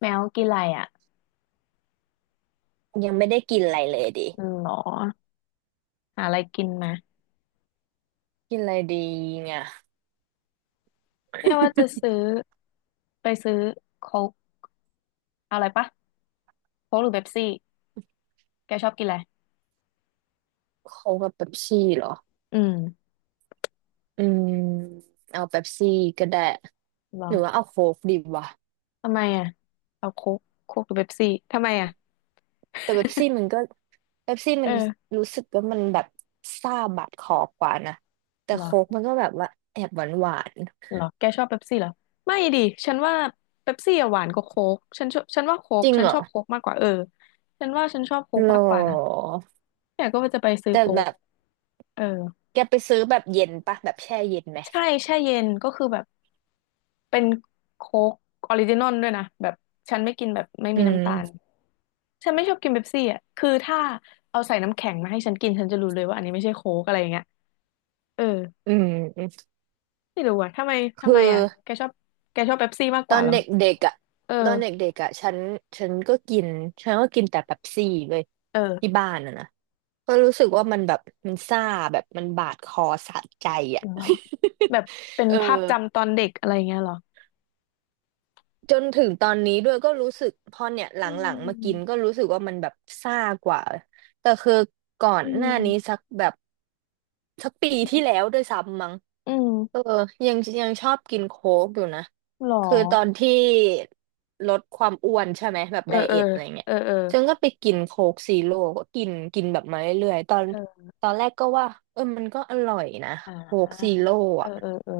แมวกินอะไรอ่ะยังไม่ได้กินอะไรเลยดิอืมหรอหาอะไรกินมากินอะไรดีเนี่ยเนี่ยว่าจะซื้อไปซื้อโค้กเอาอะไรปะโค้กหรือเป๊ปซี่แกชอบกินอะไรโค้กกับเป๊ปซี่เหรออืมอืมเอาเป๊ปซี่ก็ได้หรหอรือว่าเอาโค้กดีวะทำไมอ่ะเอาโค้กโค้กหรือเป๊ปซี่ทำไมอ่ะ แต่เป๊ปซี่ มันก็เป๊ปซี่เอมันอรู้สึกว่ามันแบบซ่าบาดคอกว่านะแต่หรอโค้กมันก็แบบว่าแอบหวานหวานหรอแกชอบเป๊ปซี่เหรอไม่ดิฉันว่าเป๊ปซี่อะหวานกว่าโค้กฉันชอบฉันว่าโค้จกริงฉันเหรชออบโค้กมากกว่าเออฉันว่าฉันชอบโค้กหรอมากกว่านะแต่ก็ว่าจะไปซื้อแต่โค้แบกบเออแกไปซื้อแบบเย็นปะแบบแช่เย็นไหมใช่แช่เย็นก็คือแบบ เป็นโค้กออริจินอลด้วยนะแบบฉันไม่กินแบบไม่อืมีน้ำมตาลฉันไม่ชอบกินเป๊ปซี่อ่ะคือถ้าเอาใส่น้ำแข็งมาให้ฉันกินฉันจะรู้เลยว่าอันนี้ไม่ใช่โค้กอะไรอย่างเงี้ยเอออืมไม่รู้อ่ะทำไมคืทำอ ไมอ่ะแกชอบแกชอบเป๊ปซี่มากตกอว่านเหรอเด็กๆอ่ะเออตอนเด็กๆอ่ะฉันฉันก็กินแต่เป๊ปซี่เว้ยที่เออบ้านอ่ะนะก็รู้สึกว่ามันแบบมันซ่าแบบมันบาดคอสะใจอ่ะ เหรอแบบเป็ นเออภาพจำตอนเด็กอะไรอย่างเงี้ยเหรอจนถึงตอนนี้ด้วยก็รู้สึกพอเนี่ยหลอืังๆมากินมก็รู้สึกว่ามันแบบซ่ากว่าแต่คือก่อนอืหน้านี้มสักแบบสักปีอืที่มแล้วด้วยซ้ำมั้ง อืเออมยังชอบกินโค้กอยู่นะ หรอคือตอนที่ลดความอ้วนใช่ไหมแบบเอไดอเอเออทอะไรเงี้ยเออเออฉันก็ไปกินโค้กซีโร่ก็กินกินแบบมาเรื่อยๆตอนเออแรกก็ว่าเออมันก็อร่อยนะอ่โค้กซีาโร่เอออะเออเออ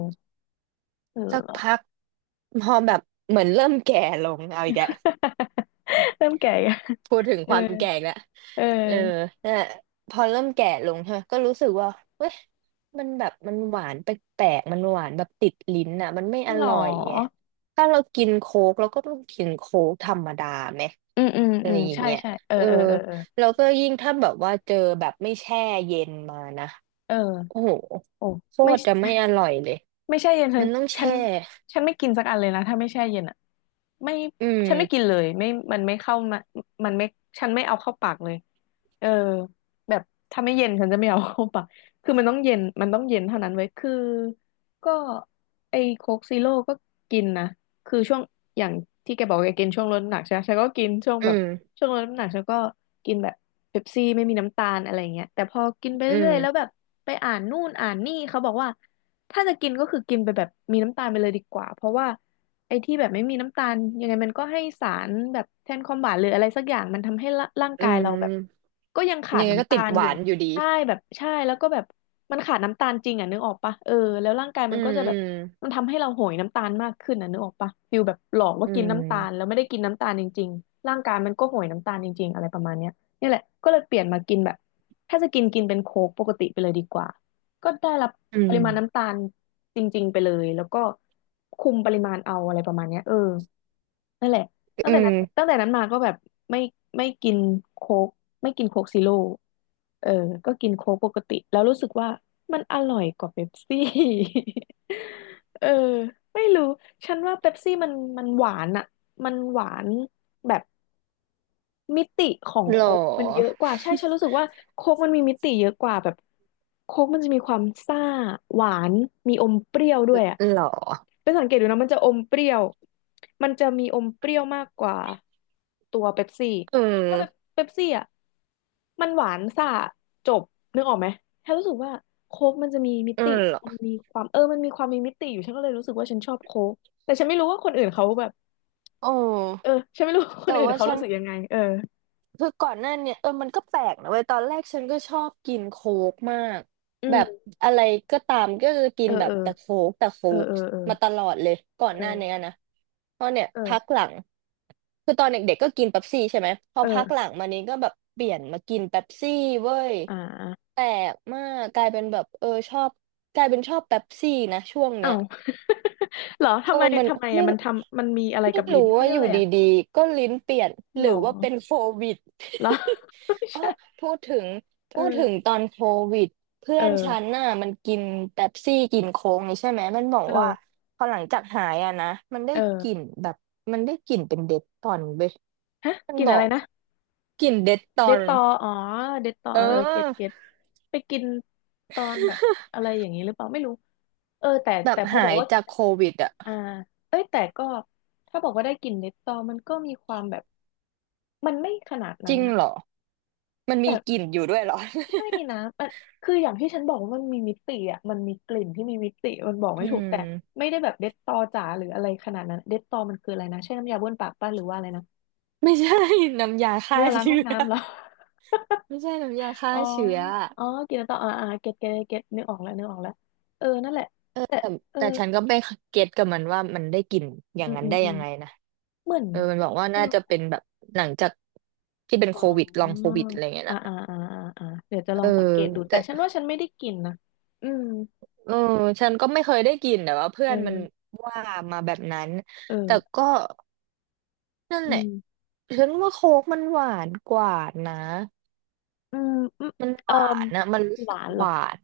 เสักหรอ พักพอแบบเหมือนเริ่มแก่ลงเอาอีกแล้ว เริ่มแก่ ยังพูดถึงเอคอวามแก่อีกแล้วเเออออน่นแหละพอเริ่มแก่ลงใช่ไหมก็รู้สึกว่าเว้ยมันแบบมันหวานแปลกๆมันหวานแบบติดลิ้นอ่ะมันไม่อหรร่อยไงอถ้าเรากินโค้กเราก็ต้องกินโค้กธรรมดาไหมอืมอืมอะอืไรมอย่างใช่เงี้ยใช่เออเออเออเออแล้วก็ยิ่งถ้าแบบว่าเจอแบบไม่แช่เย็นมานะเออเออโอ้โหโอ้โคไม่ ตรจะไม่อร่อยเลยไม่แช่เย็นฉันมันต้องฉัแช่นฉันไม่กินสักอันเลยนะถ้าไม่แช่เย็นอ่ะไม่อืฉันไม่กิมนเลยไม่มันไม่เข้ามามันไม่ฉันไม่เอาเข้าปากเลยเออแบบถ้าไม่เย็นฉันจะไม่เอาเข้าปากคือมันต้องเย็นมันต้องเย็นเท่านั้นไว้ยคือก็ไอ้โค้กซีโร่ก็กินนะคือช่วงอย่างที่แกบอกแกกินช่วงลดน้ำหนักใช่ไหมฉันก็กินช่วงอืแบบมช่วงลดน้ำหนักฉันก็กินแบบเป๊ปซี่ไม่มีน้ำตาลอะไรเงี้ยแต่พอกินไปอืเรื่อมยๆแล้วแบบไปอ่านนู่นอ่านนี่เขาบอกว่า ถ้าจะกินก็คือกินไปแบบมีน้ำตาลไปเลยดีกว่าเพราะว่าไอ้ที่แบบไม่มีน้ำตาลยังไงมันก็ให้สารแบบแทนความหวานหรืออะไรสักอย่างมันทำให้ร่างอืกายเราแบบมก็ยังขายัดงไงก็น้ำตาติดลหอยู่วานอยู่ดีใช่แบบใช่แล้วก็แบบมันขาดน้ำตาลจริงอ่ะนึกออกปะเออแล้วร่างกายอืมันก็มจะอืแบบม มันทำให้เราโหยน้ำตาลมากขึ้นอ่ะนึกออกปะฟิลแบบหลอกว่าอืกินน้ำตาลแล้มวไม่ได้กินน้ำตาลจริงๆร่างกายมันก็โหยน้ำตาลจริงๆอะไรประมาณเนี้ยนี่แหละก็เลยเปลี่ยนมากินแบบถ้าจะกินกินเป็นโค้กปกติไปเลยดีกว่า ก็ได้รับอืปมริมาณน้ำตาลจริงๆไปเลยแล้วก็คุมปริมาณเอาอะไรประมาณเนี้ยเออนั่นแหละตั้งอืแต่นั้มนตั้งแต่นั้นมาก็แบบไม่ไม่กินโค้กไม่กินโค้กซีโร่เออก็กินโค้กปกติแล้วรู้สึกว่ามันอร่อยกว่าเป๊ปซี่ เออไม่รู้ฉันว่าเป๊ปซี่มันหวานอะมันหวานแบบ มิติของหรอโค้กมันเยอะกว่าใช่ฉันรู้สึกว่าโค้กมันมีมิติเยอะกว่าแบบโค้กมันจะมีความซ่าหวานมีอมเปรี้ยวด้วยอ่ะหรอเป็นสังเกตดูนะมันจะอมเปรี้ยวมันจะมีอมเปรี้ยวมากกว่าตัวเป๊ปซี่อืถ้าเป๊ปมเป๊ปซี่อ่ะมันหวานซ่าจบนึกออกไหมฉันรู้สึกว่าโค้กมันจะมีมิอืติมหรอมันมีความเออมันมีความมีมิติอยู่ฉันก็เลยรู้สึกว่าฉันชอบโค้กแต่ฉันไม่รู้ว่าคนอื่นเขาแบบโอ้เออฉันไม่รู้ว่าคนแต่อื่นว่าเขาฉัรู้น สึกยังไงเออคือก่อนหน้าเนี่ยเออมันก็แปลกนะเว้ยตอนแรกฉันก็ชอบกินโค้กมากอืแบบม อะไรก็ตามก็คือกิเอนอแบเอบอแต่โค้กแต่โค้เออกเออมาตลอดเลยก่อนเอหน้าเนี้ยอนะเพราะเนี่ยเออพักหลังคือตอนเด็กๆก็กินเป๊ปซี่ใช่ไหมพอเอพัอกหลังมานี้ก็แบบเปลี่ยนมากินเป๊ปซี่เว้ยเอออ่าแปลกมากกลายเป็นแบบเออชอบกลายเป็นชอบเป๊ปซี่นะช่วงเนี้เอ้า ย เหรอเอทำอไมมันทำไมไม่อะมันทำมันมีอะไรไม่กับลิ้รู้นเขาว่าเรียอกยู่อะไรอ่ะดีๆก็ลิ้นเปลี่ยนหหรรืออว่าเป็นโควิด เหรอ ไม่ เออใช่พูดถึงเอพูดถึงอตอนโควิดเพื่เออนฉันอน่ะมันกินเป๊ปซี่กินโค้กนี่ใช่ไหมมันบอกว่าเออพอหลังจากหายอะนะมันได้เออกลิ่นแบบมันได้กลิ่นเป็นเดทตอนเว้ยฮะมันกินบออะไรกนะกลิ่นเดทตอเดตนตออ๋อเดตตอเอเออเออเก็ตอเก็ตไปกินตอนแบบอะไรอย่างนี้หรือเปล่าไม่รู้เออแต่แบบแต่พอบหาอกยว่าจากโควิดอะอ่าเอ้ยแต่ก็ถ้าบอกว่าได้กลิ่นเนตตอมันก็มีความแบบมันไม่ขนาดจนั้รินงนะ เหรอมันแต่มีกลิ่นอยู่ด้วยเหรอ ไม่นะมันคืออย่างที่ฉันบอกว่ามันมีมิติอ่ะมันมีกลิ่นที่มีมิติมันบอก อืไม่ถูกมแต่ไม่ได้แบบเด็ดตอจ๋าหรืออะไรขนาดนั้นเด็ดตอมันคืออะไรนะใช่น้ำยาบ้วนปากป้ะหรือว่าอะไรนะไม่ใช่ น้ำยาฆ่าเวลาล้างห้เชื้องอ น้ำเหรอ ไม่ใช่น้ำยา ฆ่าอ๋อเชื้ออะอ๋อกินแล้วต่ออ่าอ่าเก็ตเก็ตเก็ตนึกออกแล้วนึกออกแล้วเออนั่นแหละแตแต่่เออแต่ฉันก็ไม่เก็ตกับมันว่ามันได้กลิ่นอย่าอืงมนั้นอืมได้อืยัมงไงนะเหมือนเออมันบอกว่าเออน่าจะเป็นแบบหลังจากที่เป็นอ๋โควิดลองโคอวิดอะไรเงี้ยอ่านะอ่าอ่าอ่าอ่าเดี๋ยวจะเอลอองสังเกตดูแต่แต่ฉันว่าฉันไม่ได้กินนะอืมเออฉันก็ไม่เคยได้กลิ่นแต่ว่าเพื่อเอนมันอว่ามาแบบนั้น เอแต่อก็นั่นอืแหละม ฉันว่าโค้กมันหวานกว่านะอืมอืมมันหเอ่วามนนะมันรู้หสึกวานเหรหอวาน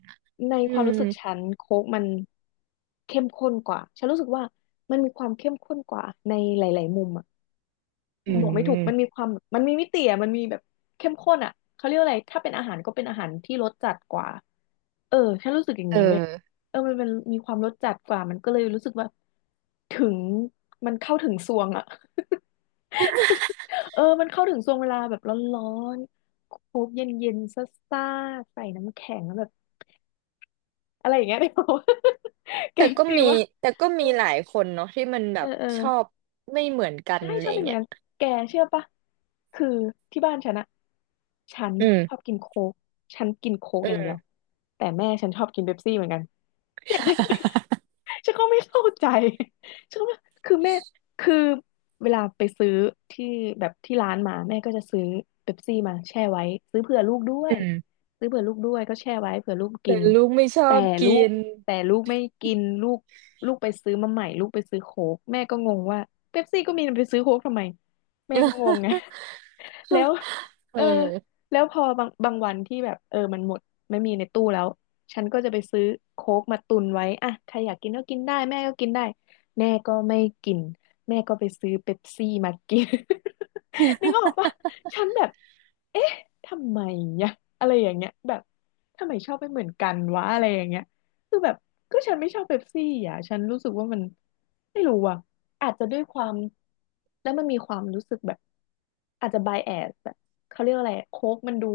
ในอืความมรู้สึกฉันโค้กมันเข้มข้นกว่าฉันรู้สึกว่ามันมีความเข้มข้นกว่าในหลายๆมุมอะ อืบอกไม่ถูกมันมีมความมันมีมิติอะมันมีแบบเข้มข้นอะเขาเรียกว่าอะไรถ้าเป็นอาหารก็เป็นอาหารที่รสจัดกว่าเออฉันรู้สึกอย่างเออ นี้เว้ยเออมันเป็นมีความรสจัดกว่ามันก็เลยรู้สึกว่าถึงมันเข้าถึงซวงอะ เออมันเข้าถึงซวงเวลาแบบร้อนๆโคกเย็นๆซ่าๆใส่น้ำแข็งแล้วแบบอะไรอย่างเงี้ย ได้ป่าว แกแต่งก็ฟิมีวว่าแต่ก็เอมีหลายคนเนาะที่มันแบอบเอชอบอ ไม่เหมือนกันใช่อะไรชอบเป็นเหมือเงี้นยกันแกเชื่อปะคือที่บ้านฉันอะฉันอืมชอบกินโค้กฉันกินโค้กอือย่างเดียวมแต่แม่ฉันชอบกินเป๊ปซี่เหมือนกัน เนี่ยฉันก็ไม่ ฉันก็ไม่เข้าใจ ฉันก็ไม่คือแม่คือเวลาไปซื้อที่แบบที่ร้านมาแม่ก็จะซื้อเป๊ปซี่มาแช่ไว้ซื้อเผื่อลูกด้วยอืมซื้อเผื่อลูกด้วยก็แช่ไว้เผื่อลูกกิแต่นลูกไม่ชอแต่บลูกิกนแต่ลูกไม่กินลูกลูกไปซื้อมาใหม่ลูกไปซื้อโค้กแม่ก็งงว่าเป๊ปซี่ก็มีไปซื้อโค้กทำไมแม่ก็งงไง แล้วเออเออแล้วพอบางวันที่แบบเออมันหมดไม่มีในตู้แล้วฉันก็จะไปซื้อโค้กมาตุนไว้อ่ะใครอยากกินก็กินได้แม่ก็กินได้แม่ก็ไม่กินแม่ก็ไปซื้อเป๊ปซี่มากิน นึกออกปะฉันแบบเอ๊ะทำไมเนี่ยอะไรอย่างเงี้ยแบบทำไมชอบไม่เหมือนกันวะอะไรอย่างเงี้ย คือแบบก็ฉันไม่ชอบเป๊ปซี่อ่ะฉันรู้สึกว่ามันไม่รู้อ่ะอาจจะด้วยความแล้วมันมีความรู้สึกแบบอาจจะไบแอสแบบเขาเรียกอะไรโค้กมันดู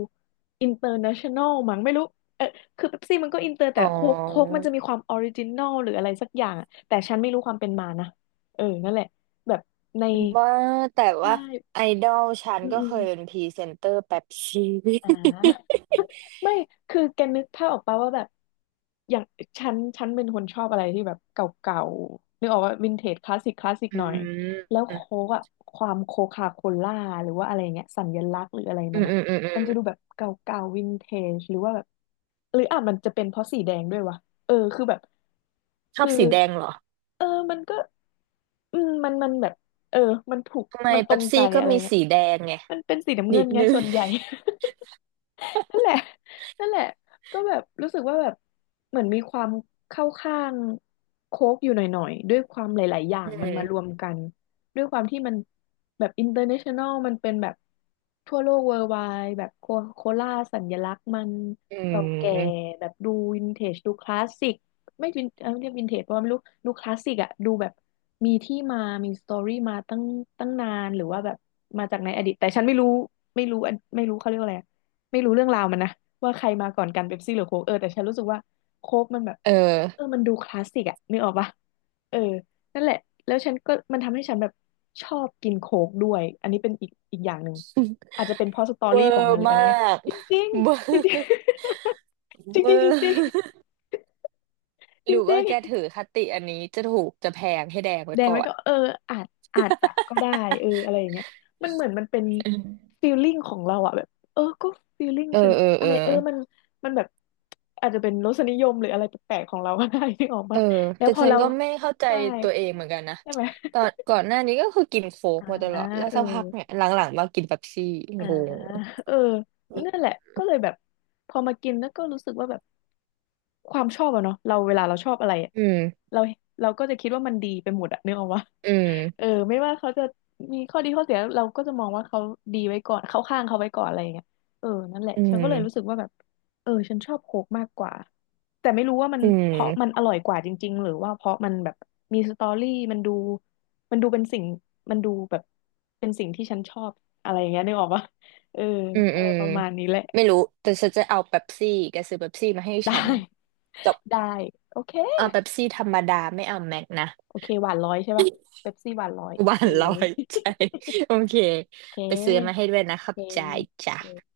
อินเตอร์เนชั่นแนลมั้งไม่รู้เออคือเป๊ปซี่มันก็อินเตอร์แต่อ๋อโค้กมันจะมีความออริจินอลหรืออะไรสักอย่างอะแต่ฉันไม่รู้ความเป็นมานะเออนั่นแหละแบบในว่าแต่ใชว่า่ไอดอลฉันอืมก็อืเคมยเป็นพรีเซนเตอร์แป๊บชี อ่า ไม่ คือแกนึกภาพออกปะว่าแบบอย่างฉันเป็นคนชอบอะไรที่แบบเก่าๆนึกออกว่าวินเทจคลาสสิกคลาสสิก อืหน่อยมแล้วอืโค้กอะความโคคาโคล่าหรือว่าอะไรเงี้ยสัญลักษณ์หรืออะไรมอืมันมอะอืมอืมัมนจะดูแบบเก่าๆวินเทจหรือว่าแบบหรืออ่ะมันจะเป็นเพราะสีแดงด้วยวะเออคือแบบชอบคือสีแดงเหรอเออมันก็อืมมันแบบเออมันถูกทำไมมันตรเป๊งปใจซี่ก็อะไรมีเงี้ยสีแดงไงมันเป็นสีน้ำนิเงินดไงนึงส่วนใหญ่ นั่นแหละ นั่นแหละก็แบบรู้สึกว่าแบบเหมือนมีความเข้าข้างโค้กอยู่หน่อยๆ ด้วยความหลายๆ อย่าอืงมันมามรวมกัน ด้วยความที่มันแบบอินเตอร์เนชั่นแนลมันเป็นแบบทั่วโลกเวิร์ไวแบบโคโคล่าสัญลักษณ์มันอืเก่าแก่มแบบดูวินเทจดูคลาสสิกไม่เรียกวินเทจเพราะว่าไม่รู้ดูคลาสสิกอะดูแบบมีที่มามีสตอรี่มาตั้งนานหรือว่าแบบมาจากในอดีตแต่ฉันไม่รู้ไม่รู้อันไม่รู้เขาเรียกว่าอะไร ไม่รู้เรื่องราวมันนะว่าใครมาก่อนกันเป๊ปซี่หรือโค้กเออแต่ฉันรู้สึกว่าโค้กมันแบบเออเออมันดูคลาสสิกอะนึกออกปะเออนั่นแหละแล้วฉันก็มันทำให้ฉันแบบชอบกินโค้กด้วยอันนี้เป็นอีกอย่างหนึ่งอาจจะเป็นเพราะสตอเวอรี่ของร์มันหรืออะมาไรเงี้ยก จริง เวอๆจริงร์ๆ จเวริองๆจร์ ริงๆจหรรือว่าิงแกๆ ถือคติอันนี้จะถูกจะแพงให้แดงไว้แดงก่อไว้นก็เอออาจอาจจะก็ได้เอออะไรอย่างเงี้ยมันเหมือนมันเป็นฟีลลิ่งของเราอะแบบเออก็ฟีลลิ่งเอฉัอนเอออะเออไรเออมันแบบอาจจะเป็นรสนิยมหรืออะไรแปลกๆของเราก็ได้ ที่ออกเออ ปะแล้วแต่พอฉันเราก็ไม่เข้าใจใช่ตัวเองเหมือนกันนะใช่ไหมตอนก่อนหน้านี้ก็คือกินโค้กอ่ามาตลอดแล้วเออสักพักเนี่ยหลังๆมากินเป๊ปซี่งอ่า ง เออนั่นแหละก็เลยแบบพอมากินแล้วก็รู้สึกว่าแบบ ความชอบอะเนาะเราเวลาเราชอบอะไรอะอืมเราเราก็จะคิดว่ามันดีไปหมดอะนึกออกวะ อื เอมอไม่ว่าเขาจะมีข้อดีข้อเสียเราก็จะมองว่าเขาดีไว้ก่อนเข้าข้างเขาไว้ก่อนอะไรอย่างเงี้ยเออนั่นแหละอืฉันก็เลยรู้สึกมว่าแบบเออฉันชอบโค้กมากกว่าแต่ไม่รู้ว่ามันอืเพราะมันมอร่อยกว่าจริงๆหรือว่าเพราะมันแบบมีสตอรี่มันดูเป็นสิ่งมันดูแบบเป็นสิ่งที่ฉันชอบอะไรอย่างเงี้ยนึกออกปะเอออืมอะอืไรมประมาณนี้แหละไม่รู้ แต่ฉันจะเอาเป๊ปซี่แกซื้อเป๊ปซี่มาให้ได้ฉันจบได้โอเค เอาเป๊ปซี่ธรรมดาไม่เอาแม็กนะโอเคหวานร้อยใช่ป่ะเป๊ปซี่หวานร้อยหโอวาเค นร้อยใจโอเค โอเคไปซื้อมาให้ด้วยนะคโอรับเคจ่ายจ้ะโอเค